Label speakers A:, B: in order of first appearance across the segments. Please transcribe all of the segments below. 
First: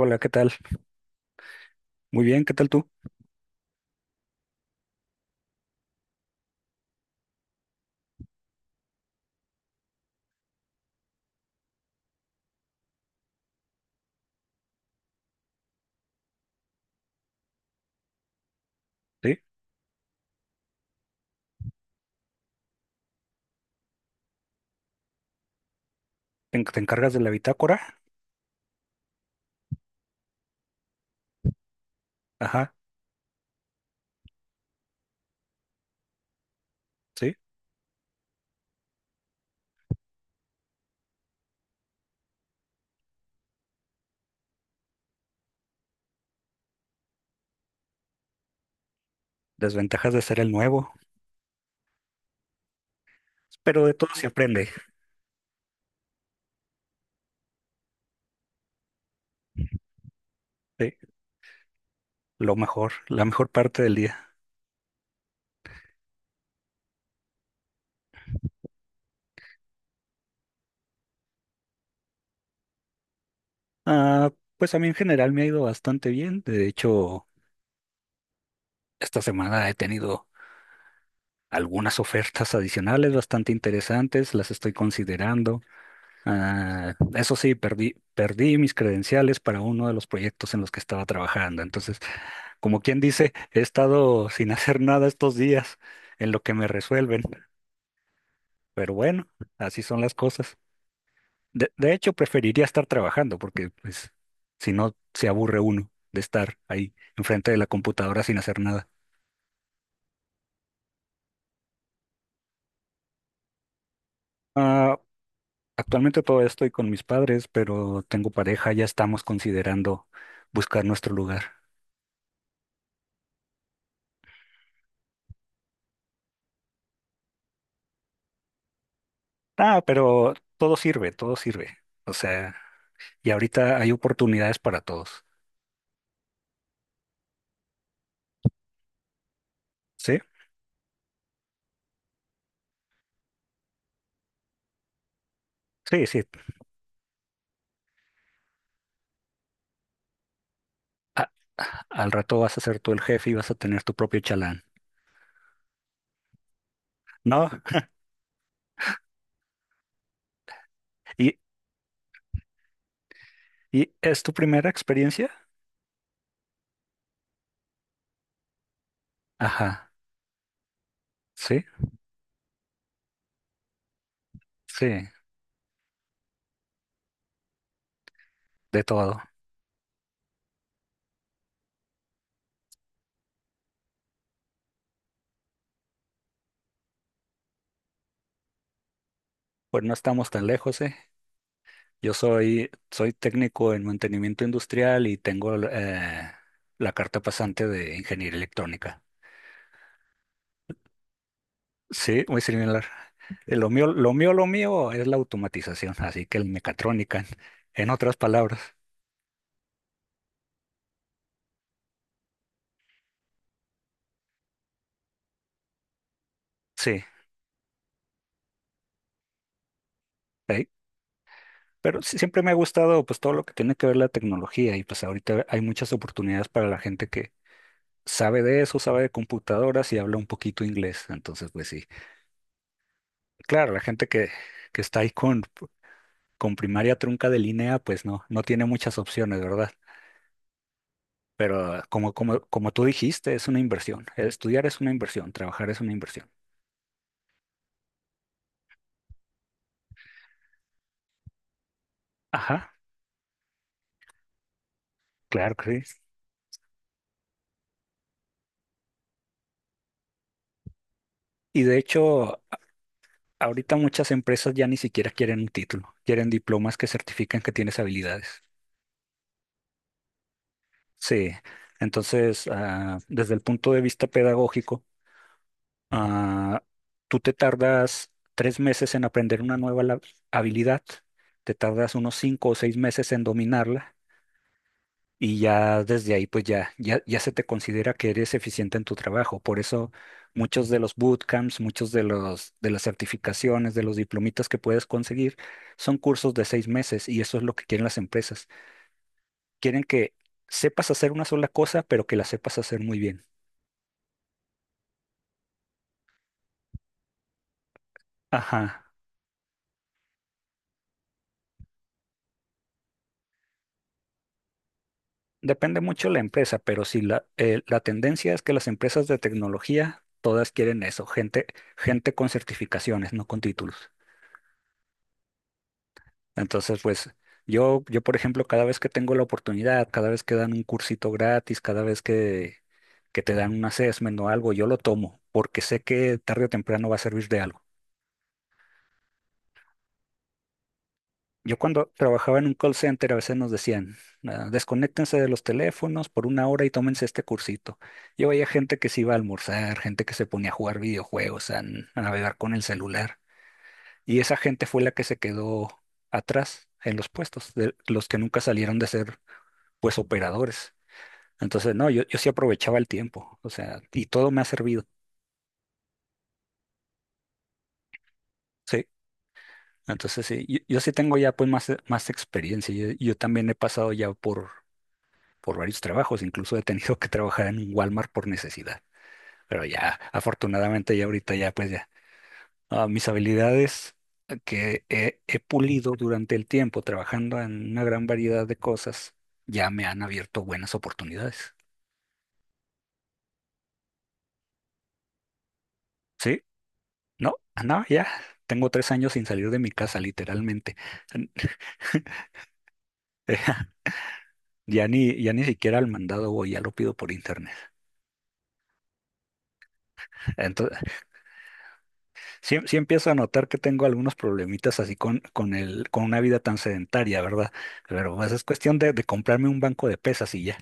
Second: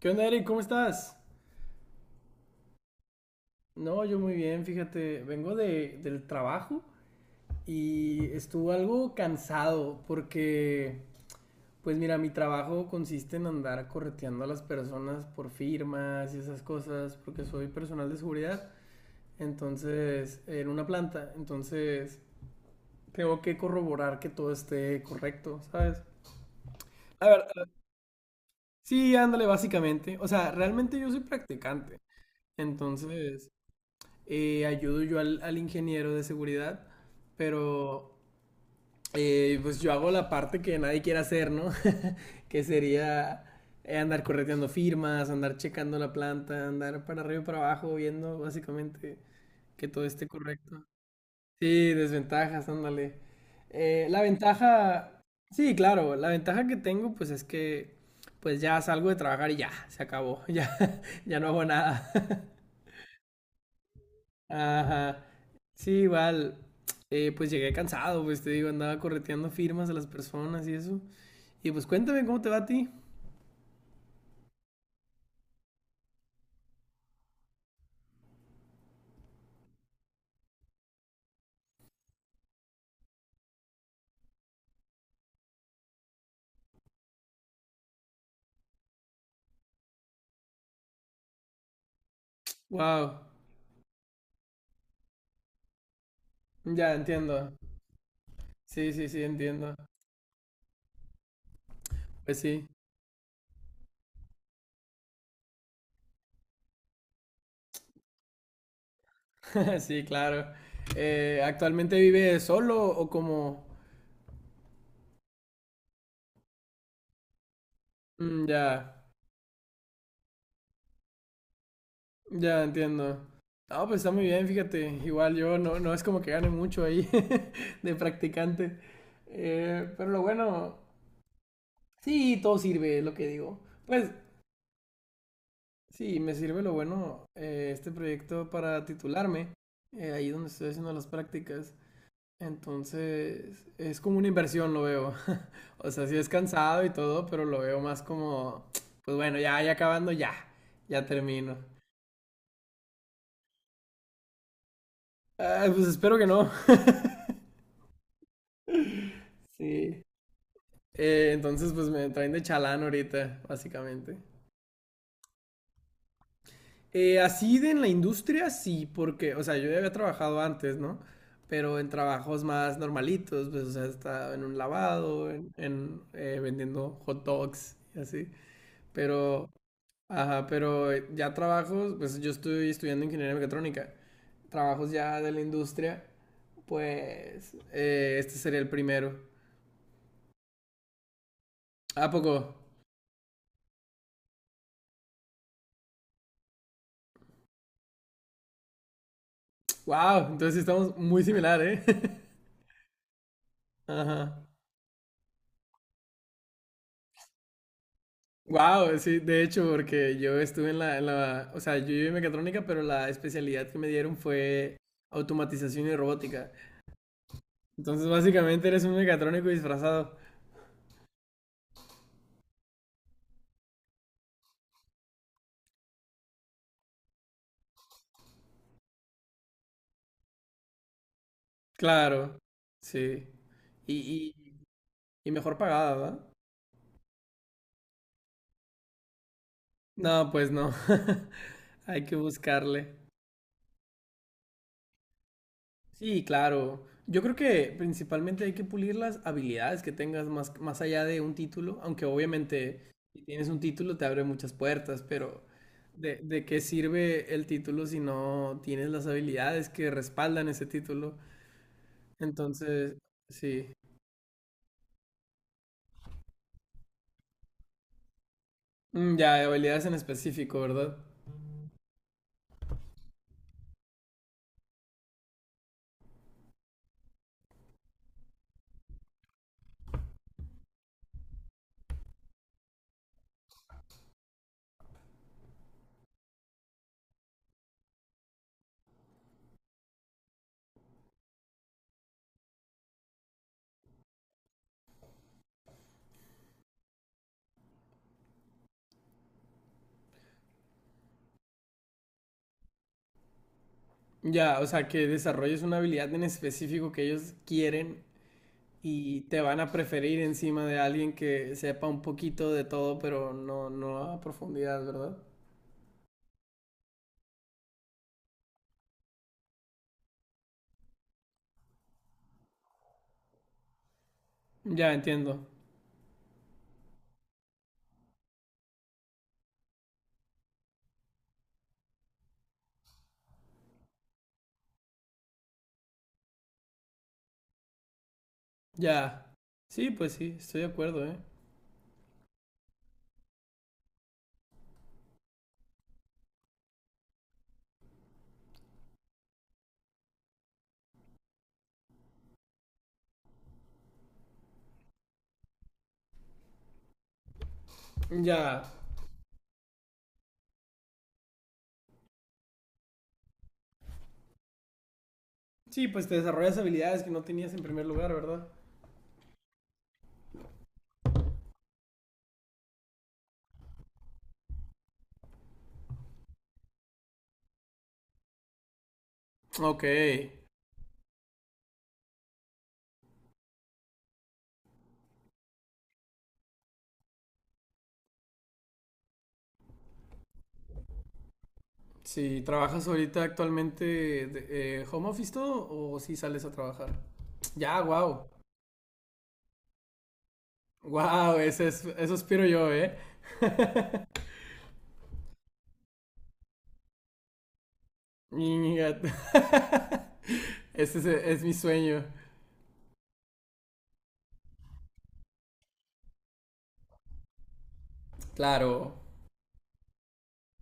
A: ¿Qué onda,
B: ¿qué
A: Eric?
B: tal?
A: ¿Cómo estás?
B: Muy bien, ¿qué tal tú?
A: No, yo muy bien, fíjate, vengo del trabajo y estuve algo cansado porque, pues mira, mi trabajo consiste en andar correteando a las personas por firmas y esas cosas, porque soy personal de seguridad,
B: ¿Sí?
A: entonces, en una planta, entonces tengo que corroborar que todo esté correcto, ¿sabes?
B: ¿Te encargas de
A: A
B: la
A: ver,
B: bitácora?
A: sí, ándale, básicamente. O sea, realmente yo soy practicante.
B: Ajá,
A: Entonces, ayudo yo al ingeniero de seguridad,
B: sí.
A: pero pues yo hago la parte que nadie quiere hacer, ¿no? Que sería andar correteando firmas, andar checando la planta, andar para arriba y para abajo, viendo básicamente que todo
B: Desventajas de
A: esté
B: ser el
A: correcto.
B: nuevo.
A: Sí, desventajas, ándale.
B: Pero de todo
A: La
B: se aprende,
A: ventaja, sí, claro, la ventaja que tengo pues es que pues ya salgo de trabajar y ya, se acabó, ya,
B: ¿sí?
A: ya no hago nada.
B: Lo mejor, la mejor parte del día.
A: Ajá. Sí, igual. Pues llegué cansado, pues te digo, andaba correteando firmas a las personas y eso. Y pues cuéntame cómo te va a ti.
B: Ah, pues a mí en general me ha ido bastante bien. De hecho, esta semana he tenido algunas ofertas adicionales bastante interesantes, las estoy considerando. Ah, eso sí, perdí mis credenciales para uno de los proyectos en los que estaba trabajando. Entonces, como quien
A: Wow.
B: dice, he estado sin hacer nada estos días en lo que me
A: Ya
B: resuelven.
A: entiendo. Sí,
B: Pero
A: sí, sí,
B: bueno,
A: entiendo.
B: así son las cosas. De hecho,
A: Pues
B: preferiría
A: sí.
B: estar trabajando porque pues, si no, se aburre uno de estar ahí enfrente de la computadora sin hacer nada.
A: Sí, claro. ¿Actualmente vive solo o como?
B: Ah, actualmente todavía estoy con mis padres, pero tengo
A: Mm, ya,
B: pareja, ya estamos considerando buscar nuestro lugar.
A: ya entiendo. No, pues está muy bien, fíjate. Igual yo no, no es como que gane mucho ahí de practicante.
B: Ah,
A: Pero lo
B: pero todo
A: bueno,
B: sirve, todo sirve. O
A: sí,
B: sea,
A: todo sirve, es lo que
B: y
A: digo.
B: ahorita hay
A: Pues
B: oportunidades para todos.
A: sí, me sirve lo bueno, este proyecto para titularme,
B: ¿Sí?
A: ahí donde estoy haciendo las prácticas. Entonces, es como una inversión, lo veo. O
B: Sí,
A: sea, sí
B: sí.
A: es cansado y todo, pero lo veo más como, pues bueno, ya, ya acabando, ya, ya
B: A-
A: termino.
B: al rato vas a ser tú el jefe y vas a tener tu propio chalán.
A: Ah, pues espero que no.
B: ¿No?
A: Sí.
B: ¿Y,
A: Entonces, pues me traen de chalán ahorita,
B: y
A: básicamente.
B: es tu primera experiencia?
A: Así de en la industria, sí, porque, o sea, yo ya
B: Ajá.
A: había trabajado antes, ¿no?
B: Sí,
A: Pero en trabajos más normalitos, pues, o sea, estaba en un
B: sí,
A: lavado, vendiendo hot dogs y así.
B: de todo.
A: Pero, ajá, pero ya trabajos, pues yo estoy estudiando ingeniería mecatrónica. Trabajos ya de la industria, pues, este sería el primero.
B: Pues no estamos tan lejos, ¿eh?
A: ¿A
B: Yo
A: poco?
B: soy técnico en mantenimiento industrial y tengo la carta pasante de ingeniería electrónica.
A: ¡Wow! Entonces sí estamos muy similar, ¿eh?
B: Sí, muy similar. Eh, Lo mío, lo mío, lo
A: Ajá.
B: mío es la automatización, así que el mecatrónica, en otras palabras.
A: Wow, sí, de hecho, porque yo estuve en la, o sea, yo llevé mecatrónica, pero la especialidad que me dieron fue automatización y robótica.
B: Sí,
A: Entonces, básicamente eres un mecatrónico disfrazado.
B: ahí. Pero sí, siempre me ha gustado pues todo lo que tiene que ver la tecnología y pues ahorita hay muchas oportunidades para la gente que sabe de eso, sabe de computadoras y habla un poquito inglés. Entonces, pues sí.
A: Claro, sí.
B: Claro, la gente que,
A: Y, y,
B: que está ahí
A: y
B: con,
A: mejor pagada, ¿verdad?
B: con primaria trunca de línea, pues no tiene muchas opciones, ¿verdad?
A: No, pues no.
B: Pero
A: Hay
B: como,
A: que
B: como, como tú
A: buscarle.
B: dijiste, es una inversión. Estudiar es una inversión, trabajar es una
A: Sí,
B: inversión.
A: claro. Yo creo que principalmente hay que pulir las habilidades que tengas más, más allá de un título, aunque
B: Ajá.
A: obviamente si tienes un título te abre muchas puertas, pero
B: Claro que sí.
A: de qué sirve el título si no tienes las habilidades que respaldan ese título?
B: Y de hecho,
A: Entonces, sí.
B: ahorita muchas empresas ya ni siquiera quieren un título, quieren diplomas que certifican que tienes habilidades.
A: Mm, ya, habilidades en específico, ¿verdad?
B: Sí, entonces, desde el punto de vista pedagógico, ah, tú te tardas 3 meses en aprender una nueva habilidad, te tardas unos 5 o 6 meses en dominarla y ya desde ahí pues ya se te considera que eres eficiente en tu trabajo. Por eso muchos de los bootcamps, de las certificaciones, de los diplomitas que puedes conseguir son cursos de 6 meses y eso es lo que quieren las empresas. Quieren que sepas hacer una sola cosa, pero que la sepas hacer muy bien.
A: Ya, o sea, que desarrolles una habilidad en específico que ellos quieren
B: Ajá.
A: y te van a preferir encima de alguien que sepa un poquito de todo, pero no, no a profundidad, ¿verdad?
B: Depende mucho la empresa, pero sí la tendencia es que las empresas de tecnología todas quieren eso, gente, gente con certificaciones, no con títulos.
A: Ya entiendo.
B: Entonces, pues yo, por ejemplo, cada vez que tengo la oportunidad, cada vez que dan un cursito gratis, cada vez que te dan un assessment o algo, yo lo tomo porque sé que tarde o temprano va a servir de algo.
A: Ya. Sí, pues sí, estoy de acuerdo, ¿eh?
B: Yo cuando trabajaba en un call center a veces nos decían, "Ah, desconéctense de los teléfonos por una hora y tómense este cursito." Yo veía gente que se iba a almorzar, gente que se ponía a jugar videojuegos, a navegar con el celular. Y esa gente fue la que se quedó atrás en los puestos, de los que nunca
A: Ya.
B: salieron de ser pues operadores. Entonces, no, yo sí aprovechaba el tiempo, o sea, y todo me ha servido,
A: Sí, pues te desarrollas habilidades que no tenías en primer lugar, ¿verdad?
B: sí. Entonces, sí, yo sí tengo ya pues más experiencia. Yo también he pasado ya por varios trabajos, incluso he tenido que trabajar en un Walmart por necesidad, pero
A: Ok.
B: ya, afortunadamente ya ahorita ya pues ya, mis habilidades que he pulido durante el tiempo trabajando en una gran variedad de cosas, ya me han abierto buenas oportunidades.
A: Si trabajas ahorita actualmente home office todo o si
B: Sí,
A: sales a trabajar.
B: no,
A: Ya,
B: no, ya.
A: wow.
B: Tengo 3 años sin salir de mi casa, literalmente.
A: Wow, ese es, eso aspiro yo, ¿eh?
B: Eh, ya ni siquiera al mandado voy, ya lo pido por internet.
A: Ñiñiga.
B: Entonces,
A: Ese es mi sueño.
B: sí, sí empiezo a notar que tengo algunos problemitas así con una vida tan sedentaria, ¿verdad? Pero pues, es cuestión de,
A: Claro.
B: de comprarme un banco de pesas y ya.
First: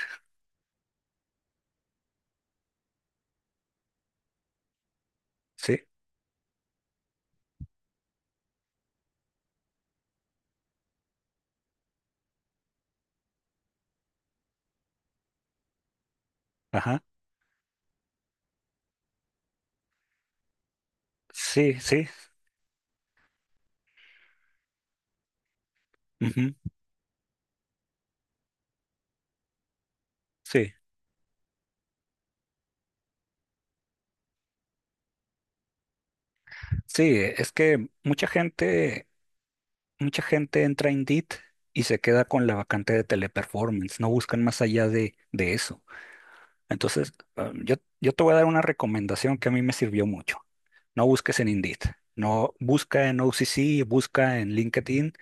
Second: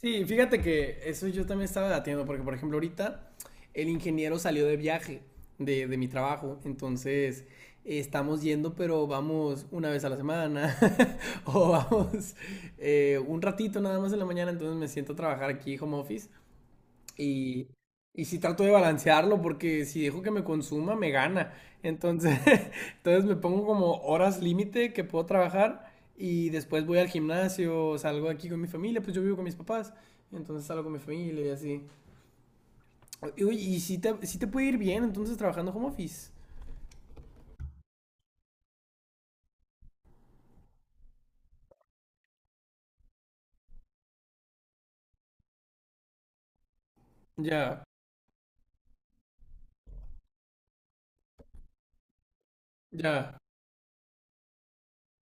A: Sí, fíjate que eso yo también estaba debatiendo, porque por ejemplo ahorita el ingeniero salió de viaje
B: Sí,
A: de mi trabajo, entonces estamos yendo, pero vamos una vez a la semana, o vamos un ratito nada más en la mañana, entonces me siento a trabajar aquí home office
B: ajá.
A: y, y sí trato de balancearlo porque si dejo que me consuma, me gana.
B: Sí, sí.
A: Entonces, entonces me pongo como horas límite que puedo trabajar y
B: Ujú.
A: después voy al gimnasio, salgo aquí con mi familia, pues yo vivo con mis papás, entonces
B: Sí,
A: salgo con mi familia y así. Y, oye, y si te, puede ir bien, entonces trabajando home office.
B: sí, es que mucha gente entra en Indeed y se queda con la vacante de teleperformance. No buscan más allá de eso. Entonces, yo,
A: Ya,
B: yo te voy a dar una recomendación que a mí me sirvió mucho. No busques en Indeed, no busca en
A: ya,
B: OCC, busca en LinkedIn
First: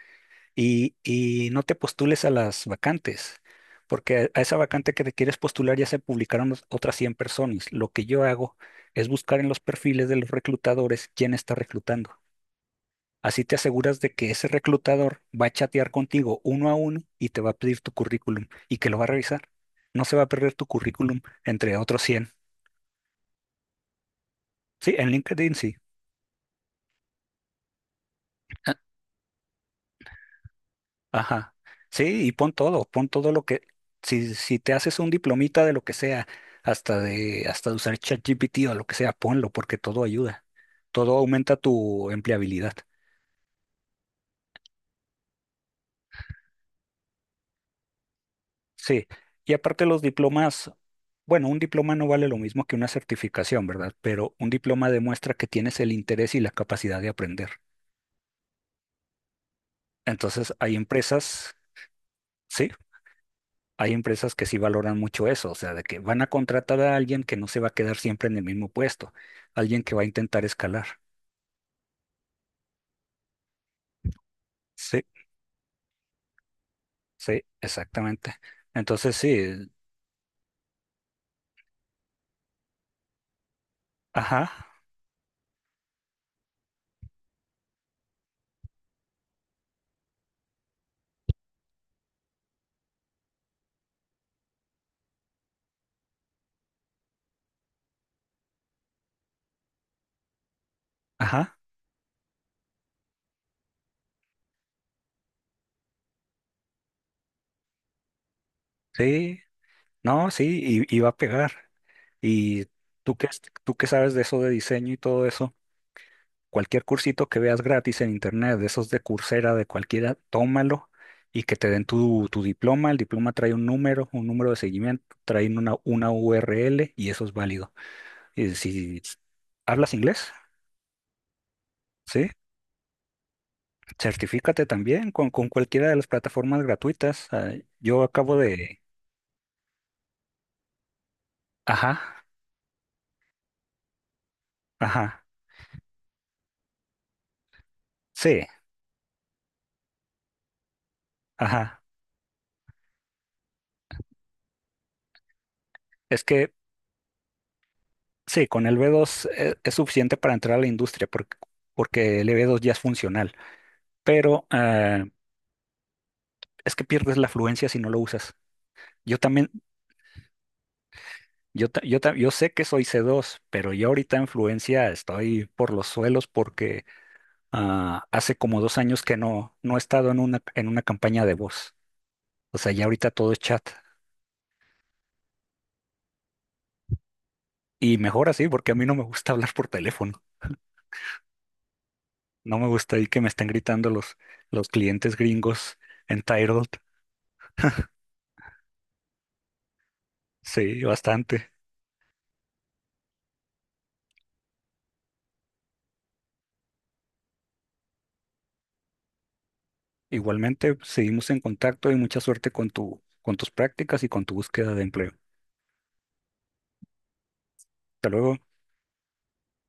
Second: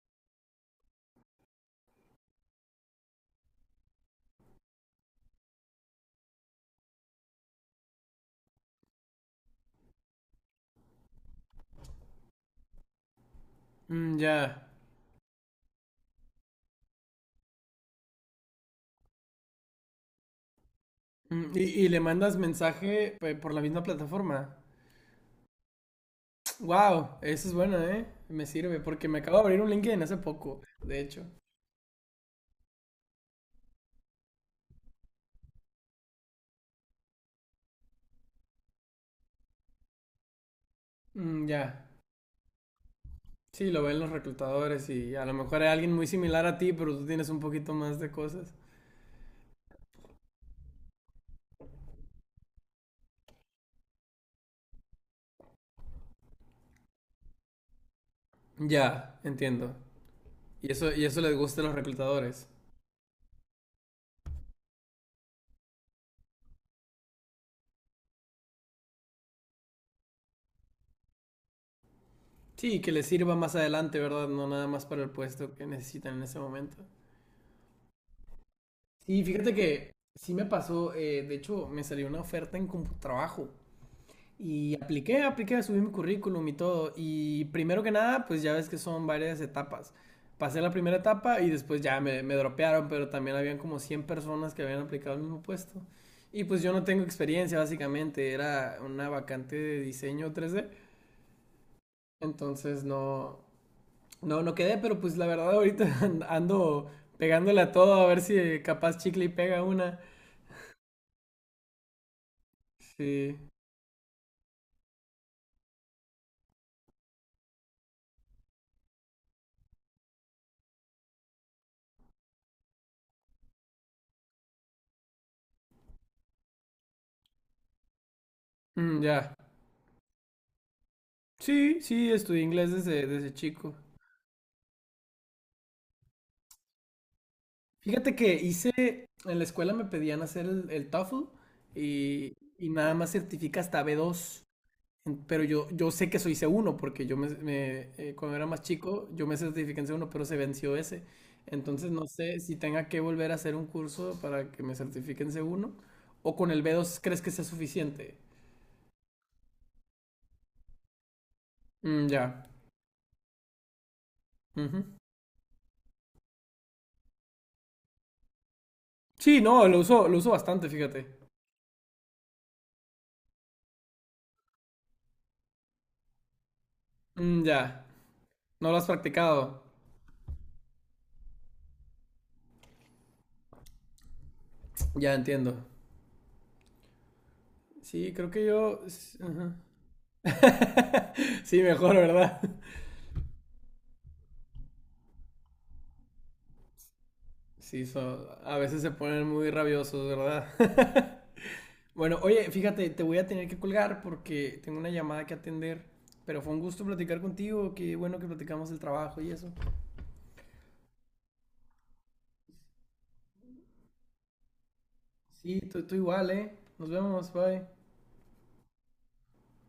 B: y no te postules a las vacantes, porque a esa vacante que te quieres postular ya se publicaron otras 100 personas. Lo que yo hago es buscar en los perfiles de los reclutadores quién está reclutando. Así te aseguras de que ese
A: ya.
B: reclutador va a chatear contigo uno a uno y te va a pedir tu currículum y que lo va a revisar. No se va a perder tu currículum
A: Mm,
B: entre
A: y le
B: otros 100.
A: mandas mensaje pues, por la misma plataforma.
B: Sí, en LinkedIn sí.
A: Wow, eso es bueno, ¿eh? Me
B: Ah.
A: sirve porque me acabo de abrir un LinkedIn hace poco, de hecho.
B: Ajá. Sí, y pon todo lo que, si te haces un diplomita de lo que sea, hasta de usar ChatGPT o lo que sea, ponlo, porque todo ayuda. Todo
A: Mm,
B: aumenta
A: ya.
B: tu empleabilidad.
A: Sí, lo ven los reclutadores y a lo mejor hay alguien muy similar a ti, pero tú tienes un poquito más de cosas.
B: Sí. Y aparte los diplomas, bueno, un diploma no vale lo mismo que una certificación, ¿verdad? Pero un diploma demuestra que tienes el interés y la capacidad de aprender.
A: Ya, entiendo.
B: Entonces,
A: Y
B: hay
A: eso, y eso les
B: empresas,
A: gusta a los reclutadores.
B: sí, hay empresas que sí valoran mucho eso, o sea, de que van a contratar a alguien que no se va a quedar siempre en el mismo puesto, alguien que va a intentar escalar.
A: Sí, que les sirva más adelante, ¿verdad? No nada más
B: Sí,
A: para el puesto que necesitan en ese momento.
B: sí, exactamente. Entonces
A: Sí, fíjate
B: sí,
A: que sí me pasó, de hecho me salió una oferta en CompuTrabajo.
B: ajá,
A: Y apliqué, apliqué, subí mi currículum y todo. Y primero que nada, pues ya ves que son varias etapas. Pasé la primera etapa y después ya me dropearon, pero también habían como 100 personas que habían aplicado el mismo puesto. Y pues yo no tengo experiencia, básicamente. Era una vacante de diseño 3D.
B: ajá,
A: Entonces no, no, no quedé, pero pues la verdad ahorita ando pegándole a todo a ver si capaz chicle y
B: sí,
A: pega una.
B: no, sí, y va a pegar. Y tú que,
A: Sí.
B: tú que sabes de eso de diseño y todo eso, cualquier cursito que veas gratis en internet, de esos de Coursera, de cualquiera, tómalo. Y que te den tu diploma, el diploma trae un número, de seguimiento, trae una URL y eso es válido. Y si
A: Mm, ya.
B: hablas inglés,
A: Sí, sí,
B: sí,
A: estudié inglés desde chico.
B: certifícate también con cualquiera de las plataformas gratuitas. Ah, yo
A: Fíjate que
B: acabo de...
A: hice, en la escuela me pedían hacer el TOEFL
B: Ajá,
A: y nada más certifica hasta B2
B: ajá,
A: pero yo, sé que soy C1 porque yo cuando era
B: sí,
A: más chico yo me certifiqué en C1 pero se venció ese.
B: ajá.
A: Entonces no sé si tenga que volver a hacer un curso para que me certifiquen C1
B: Es
A: o con
B: que
A: el B2 crees que sea suficiente.
B: sí, con el B2 es suficiente para entrar a la industria porque,
A: Mm,
B: porque el E b
A: ya.
B: dos ya es funcional, pero
A: Ujú.
B: es que pierdes la fluencia si no lo usas. Yo
A: Sí,
B: también,
A: no, lo uso bastante, fíjate.
B: yo sé que soy C2, pero yo ahorita en fluencia estoy por los suelos porque
A: Mm, ya.
B: hace como
A: No lo
B: dos
A: has
B: años que no,
A: practicado.
B: no he estado en una campaña de voz. O sea, ya ahorita todo es chat.
A: Ya entiendo.
B: Y
A: Sí,
B: mejor
A: creo que
B: así, porque a
A: yo...
B: mí no me gusta hablar
A: ajá.
B: por teléfono.
A: Sí, mejor, ¿verdad?
B: No me gusta ahí que me estén gritando los clientes gringos entitled.
A: Sí, a veces se ponen muy rabiosos,
B: Sí,
A: ¿verdad?
B: bastante.
A: Bueno, oye, fíjate, te voy a tener que colgar porque tengo una llamada que atender, pero fue un gusto platicar contigo, qué bueno que platicamos el trabajo y eso.
B: Igualmente, seguimos en contacto y mucha suerte con tus prácticas y con tu búsqueda de empleo.
A: Sí, tú, igual, ¿eh? Nos vemos, bye.
B: Hasta luego.